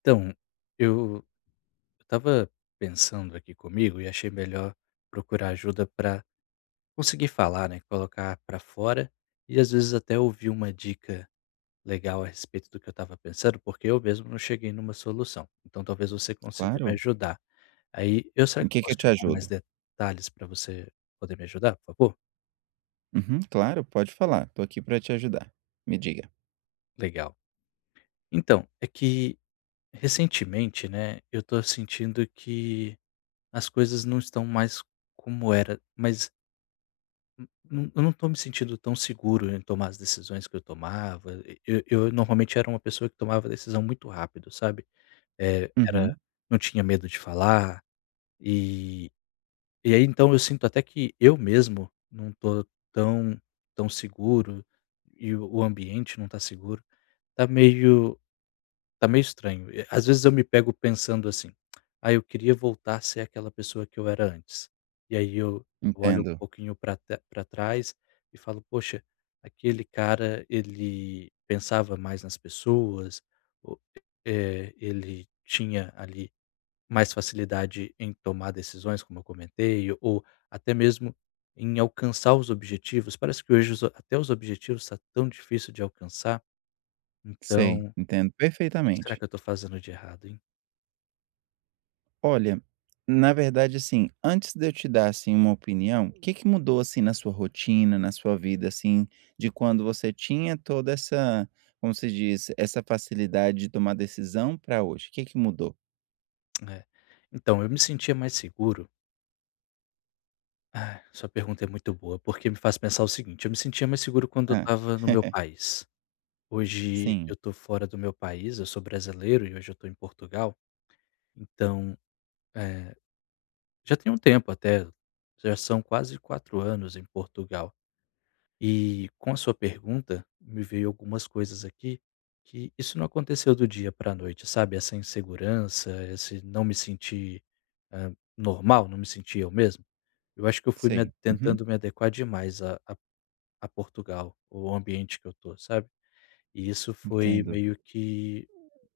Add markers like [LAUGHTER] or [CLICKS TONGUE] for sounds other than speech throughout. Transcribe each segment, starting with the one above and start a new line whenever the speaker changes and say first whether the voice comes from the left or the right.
left: Então, eu eu estava pensando aqui comigo e achei melhor procurar ajuda para conseguir falar, né, colocar para fora, e às vezes até ouvir uma dica legal a respeito do que eu estava pensando, porque eu mesmo não cheguei numa solução, então talvez você consiga me
right: Claro.
left: ajudar. Aí, eu, será
right: Em
left: que eu
right: que que eu
left: posso
right: te
left: te dar mais
right: ajudo?
left: detalhes pra você poder me ajudar, por favor?
right: Uhum, claro, pode falar, estou aqui para te ajudar, me diga.
left: Legal. Então, é que recentemente, né, eu estou sentindo que as coisas não estão mais como era, mas n num eu não estou me sentindo tão seguro em tomar as decisões que eu tomava, e eu normalmente era uma pessoa que tomava a decisão muito rápido, sabe, eh, era
right: Uhum.
left: não tinha medo de falar, e e aí então eu sinto até que eu mesmo não estou tão tão seguro, e o ambiente não está seguro, está meio está meio estranho, e às vezes eu me pego pensando assim: [CLICKS TONGUE] "Ah, eu queria voltar a ser aquela pessoa que eu era antes", e aí eu olho um
right: Entendo.
left: pouquinho para tra para trás e falo: "Poxa, aquele cara, ele pensava mais nas pessoas", o "eh, ele tinha, ali, mais facilidade em tomar decisões", como eu comentei, ou até mesmo em alcançar os objetivos, parece que hoje os a até os objetivos, está tão difícil de alcançar.
right: Sei,
left: Então,
right: entendo
left: que que será
right: perfeitamente.
left: que eu estou fazendo de errado, hein?
right: Olha, na verdade assim, antes de eu te dar, assim, uma opinião, que que mudou, assim, na sua rotina, na sua vida, assim, de quando você tinha toda essa, como se diz, essa facilidade de tomar decisão para hoje, que que mudou?
left: É, então eu me sentia mais seguro. Ah, sua pergunta é muito boa, porque me faz pensar o seguinte, eu me sentia mais seguro quando eu
right: Hã.
left: estava no meu
right: [CHUCKLES]
left: país. Hoje
right: Sim.
left: eu estou fora do meu país, eu sou brasileiro e hoje eu estou em Portugal. Então, eh, já tem um tempo até, já são quase 4 anos em Portugal. E com a sua pergunta, me veio algumas coisas aqui, que isso não aconteceu do dia para noite, sabe? Essa insegurança, esse não me sentir, hã, normal, não me sentir eu mesmo. Eu acho que eu fui me a
right: Sei, uhum.
left: tentando me adequar demais a a a Portugal, o ambiente que eu estou, sabe? E isso foi
right: Entendo.
left: meio que,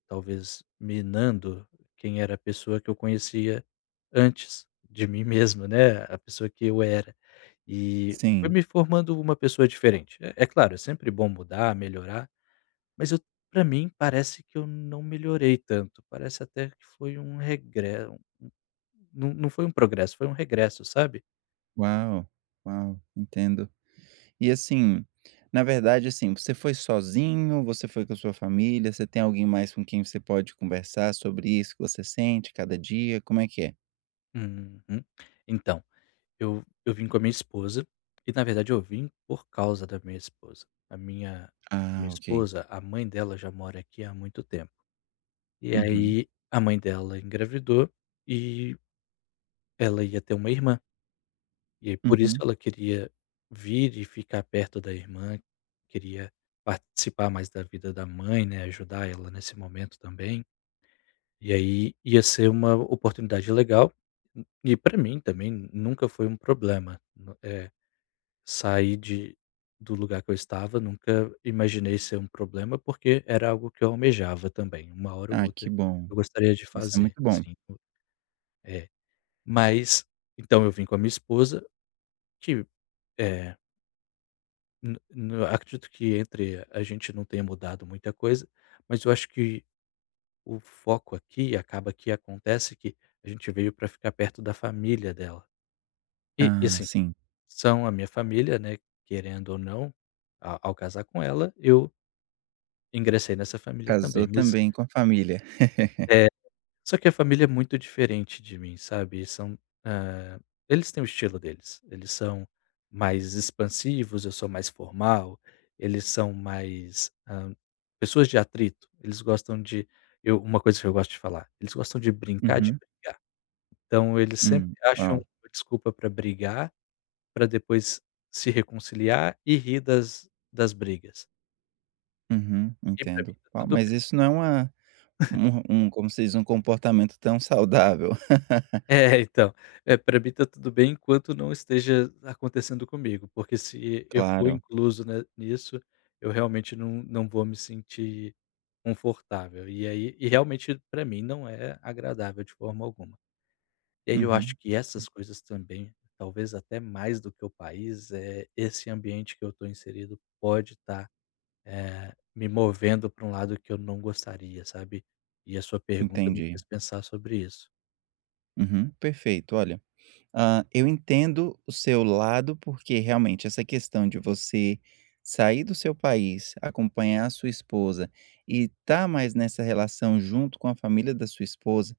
left: talvez minando quem era a pessoa que eu conhecia antes de mim mesmo, né, a pessoa que eu era, e foi
right: Sim.
left: me formando uma pessoa diferente, é é claro, é sempre bom mudar, melhorar, mas eu para mim parece que eu não melhorei tanto, parece até que foi um regre não não foi um progresso, um regresso, sabe?
right: Uau, uau entendo. E assim, na verdade, assim, você foi sozinho, você foi com a sua família, você tem alguém mais com quem você pode conversar sobre isso que você sente cada dia, como é que é?
left: Uhum. Então, eu eu vim com a minha esposa, e na verdade eu vim por causa da minha esposa. A minha a minha
right: Ah ok.
left: esposa, a mãe dela já mora aqui há muito tempo. E
right: Uhum.
left: aí a mãe dela engravidou e ela ia ter uma irmã. E por isso
right: Uhum.
left: ela queria vir e ficar perto da irmã, queria participar mais da vida da mãe, né, ajudar ela nesse momento também. E aí ia ser uma oportunidade legal, e para mim também nunca foi um problema, no, eh, sai de do lugar que eu estava, nunca imaginei ser um problema, porque era algo que eu almejava também, uma hora ou
right: Ah que
left: outra
right: bom,
left: eu gostaria de
right: isso é
left: fazer,
right: muito bom.
left: sim. É. Mas, então eu vim com a minha esposa, [UNINTELLIGIBLE] eh. No no acredito que entre a gente não tenha mudado muita coisa, mas eu acho que o foco aqui, acaba que acontece que a gente veio para ficar perto da família dela. E e
right: Ah,
left: assim,
right: sim.
left: são a minha família, né, querendo ou não, a ao casar com ela eu ingressei nessa família
right: Casou
left: também mas
right: também com a família. [LAUGHS]
left: é, só que a família é muito diferente de mim, sabe, são, eh, eles têm o estilo deles, eles são mais expansivos, eu sou mais formal, eles são mais, hã, pessoas de atrito, eles gostam de eu uma coisa que eu gosto de falar, eles gostam de brincar de
right: Uhum.
left: brigar. Então eles sempre
right: Hum,
left: acham
right: ó.
left: desculpa para brigar, para depois se reconciliar e rir das das brigas.
right: Uhum,
left: E para
right: entendo.
left: mim tá
right: Ó
left: tudo
right: mas
left: bem.
right: isso não é uma
left: [CHUCKLES]
right: [CHUCKLES] um um como se diz, um comportamento tão saudável. [LAUGHS]
left: É, então, eh, para mim está tudo bem enquanto não esteja acontecendo comigo, porque se eu for
right: Claro.
left: incluso, né, nisso, eu realmente não não vou me sentir confortável e aí e realmente para mim não é agradável de forma alguma. E aí eu acho
right: Uhum.
left: que
right: Hum.
left: essas coisas também, talvez até mais do que o país é esse ambiente que eu estou inserido pode estar, eh, me movendo para um lado que eu não gostaria, sabe, e a sua pergunta me
right: Entendi.
left: fez pensar sobre isso.
right: Uhum, perfeito, olha, ah, eu entendo o seu lado, porque realmente essa questão de você sair do seu país, acompanhar a sua esposa e estar mais nessa relação junto com a família da sua esposa,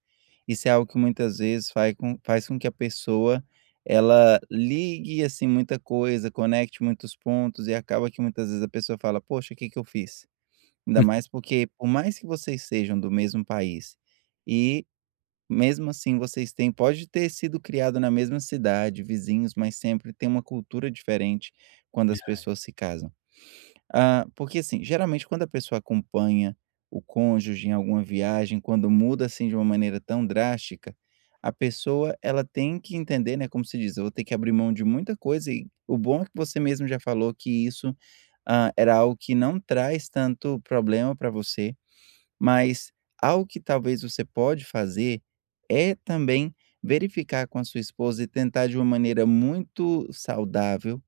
right: isso é algo que muitas vezes fai faz com que a pessoa, ela ligue assim muita coisa, conecte muitos pontos e acaba que muitas vezes a pessoa fala: "Poxa, o que que eu fiz", ainda
left: Uhum.
right: mais porque por mais que vocês sejam do mesmo país, e mesmo assim vocês tem podem ter sido criados na mesma cidade, vizinhos, mas sempre tem uma cultura diferente quando as
left: [UNINTELLIGIBLE]
right: pessoas se casam. Hã, porque assim geralmente quando a pessoa acompanha o cônjuge em alguma viagem, quando muda assim de uma maneira tão drástica, a pessoa ela tem que entender, né, como se diz, eu vou ter que abrir mão de muita coisa, e o bom é que você mesmo já falou que isso, hã, era algo que não traz tanto problema para você, mas algo que talvez você pode fazer é também verificar com a sua esposa e tentar de uma maneira muito saudável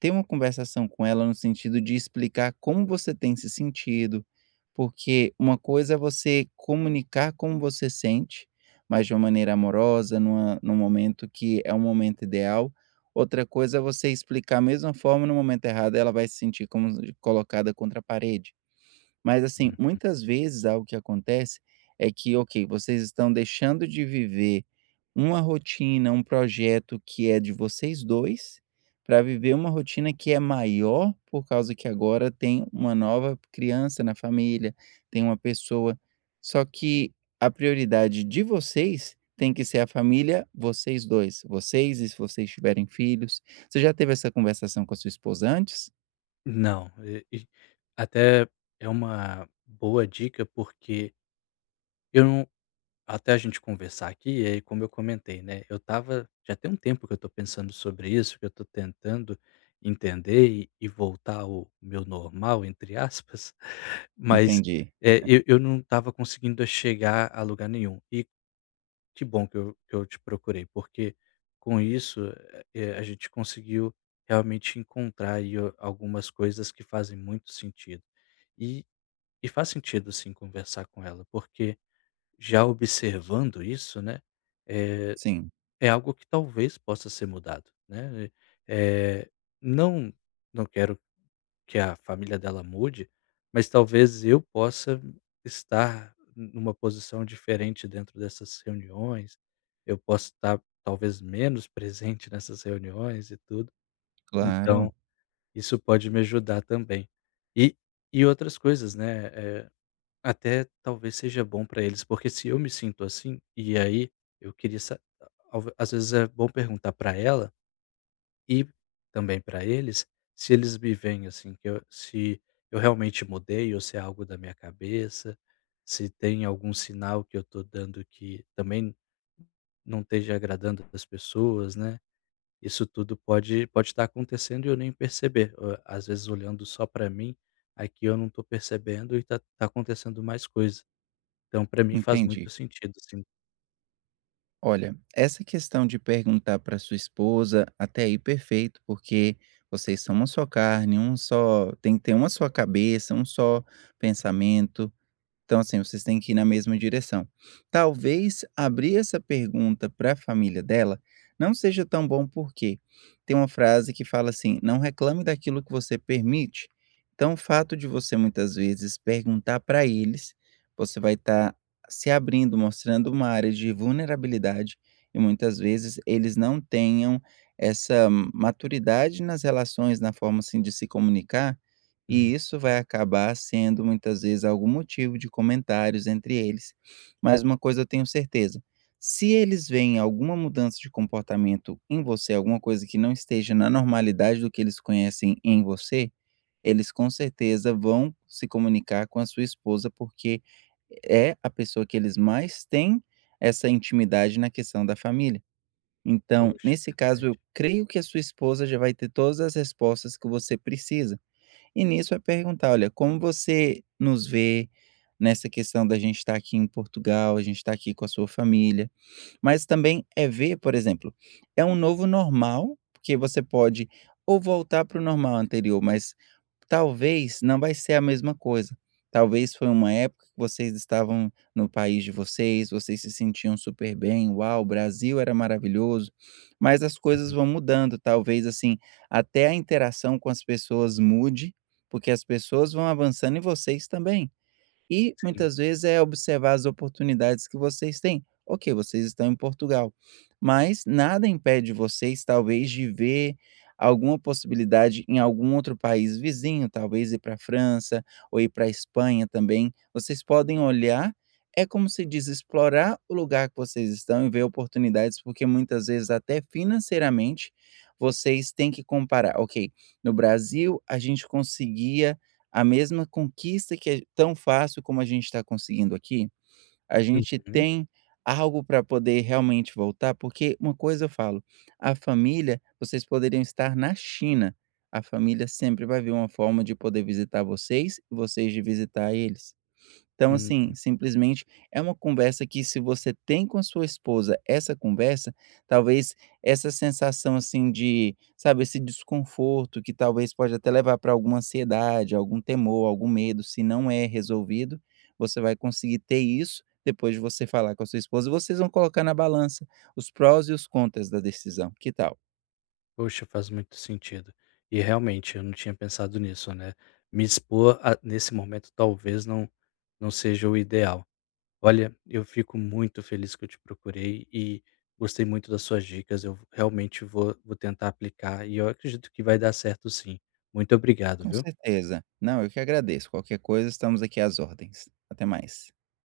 right: ter uma conversação com ela no sentido de explicar como você tem se sentido, porque uma coisa é você comunicar como você sente, mas de uma maneira amorosa, numa num momento que é o momento ideal, outra coisa é você explicar a mesma forma e no momento errado, ela vai se sentir como colocada contra a parede. Mas assim,
left: Uhum.
right: muitas vezes algo que acontece é que ok, vocês estão deixando de viver uma rotina, um projeto que é de vocês 2, para viver uma rotina que é maior, por causa que agora tem uma nova criança na família, tem uma pessoa, só que a prioridade de vocês tem que ser a família, vocês 2, vocês e se vocês tiverem filhos. Você já teve essa conversação com a sua esposa antes?
left: Não, [UNINTELLIGIBLE] até é uma boa dica porque Eu não até a gente conversar aqui, eh, como eu comentei, né, eu estava já tem um tempo que eu estou pensando sobre isso, que eu estou tentando entender e e voltar ao meu normal, entre aspas, mas,
right: Entendi.
left: eh,
right: [CHUCKLES]
left: eu eu não estava conseguindo chegar a lugar nenhum. E que bom que eu eu te procurei, porque, com isso, eh, a gente conseguiu realmente encontrar aí algumas coisas que fazem muito sentido. E e faz sentido, sim, conversar com ela porque, já observando isso, né, é
right: Sim
left: é algo que talvez possa ser mudado, né. Eh. Não não quero que a família dela mude, mas talvez eu possa estar numa posição diferente dentro dessas reuniões. Eu posso estar talvez menos presente nessas reuniões e tudo. Então,
right: Claro.
left: isso pode me ajudar também. E e outras coisas, né, eh, até talvez seja bom para eles, porque se eu me sinto assim E aí, eu queria sa às vezes é bom perguntar para ela e também para eles se eles me veem assim, que eu se eu realmente mudei ou se é algo da minha cabeça, se tem algum sinal que eu estou dando que também não esteja agradando para as pessoas, né. Isso tudo pode pode estar acontecendo e eu nem perceber. Às vezes, olhando só para mim, aqui, eu não estou percebendo e tá tá acontecendo mais coisa. Então, para mim, faz
right: Entendi.
left: muito sentido, sim.
right: Olha, essa questão de perguntar para sua esposa, até aí perfeito, porque vocês são uma só carne, um só tem que ter uma só cabeça, um só pensamento. Então assim vocês têm que ir na mesma direção. Talvez abrir essa pergunta para família dela, não seja tão bom por quê? Tem uma frase que fala assim: "Não reclame daquilo que você permite", então o fato de você muitas vezes perguntar para eles, você vai estar se abrindo, mostrando uma área de vulnerabilidade, e muitas vezes eles não tenham essa ma maturidade nas relações, na forma, assim, de se comunicar, e
left: Uhum.
right: isso vai acabar sendo muitas vezes algum motivo de comentários entre eles. Mas uma coisa eu tenho certeza, se eles veem alguma mudança de comportamento em você, alguma coisa que não esteja na normalidade do que eles conhecem em você, eles com certeza vão se comunicar com a sua esposa, porque é a pessoa que eles mais têm essa intimidade na questão da família. Então
left: Poxa,
right: nesse caso
left: verdade.
right: eu creio que a sua esposa já vai ter todas as respostas que você precisa. E nisso vai perguntar: "Olha, como você nos vê nessa questão da gente estar aqui em Portugal, a gente estar aqui com a sua família", mas também é ver por exemplo, é um novo normal, porque você pode ou voltar para o normal anterior, mas talvez não vai ser a mesma coisa, talvez foi uma época que vocês estavam no país de vocês, vocês se sentiam super bem, "uau o Brasil era maravilhoso", mas as coisas
left: Uhum.
right: vão mudando talvez, assim, até a interação com as pessoas mude, porque as pessoas vão avançando e vocês também. E
left: Sim.
right: muitas vezes é observar as oportunidades que vocês têm, ok, vocês estão em Portugal, mas nada impede vocês talvez de ver alguma possibilidade em algum outro país vizinho, talvez ir para França, ou ir para Espanha também, vocês podem olhar, é como se diz: "Explorar o lugar que vocês estão e ver oportunidades, porque muitas vezes até financeiramente vocês têm que comparar, ok, no Brasil a gente conseguia a mesma conquista que é tão fácil como a gente está conseguindo aqui? A gente
left: Uhum.
right: tem algo para poder realmente voltar"? Porque uma coisa eu falo, a família, vocês poderiam estar na China, a família sempre vai vir uma forma de poder visitar vocês, vocês de visitar eles. Então assim
left: Uhum.
right: simplesmente é uma conversa que se você tem com a sua esposa essa conversa, talvez essa sensação, assim, de, sabe, esse desconforto que talvez pode até levar para alguma ansiedade, algum temor, algum medo se não é resolvido, você vai conseguir ter isso depois de você falar com a sua esposa e vocês vão colocar na balança os prós e os contras da decisão, que tal?
left: Poxa, faz muito sentido. E realmente, eu não tinha pensado nisso, né, me expor a nesse momento talvez não não seja o ideal. Olha, eu fico muito feliz que eu te procurei e gostei muito das suas dicas, eu v realmente vou, vou tentar aplicar e eu acredito que vai dar certo sim. Muito obrigado,
right: Com
left: viu?
right: certeza. Não, eu que agradeço, qualquer coisa estamos aqui às ordens. Até mais.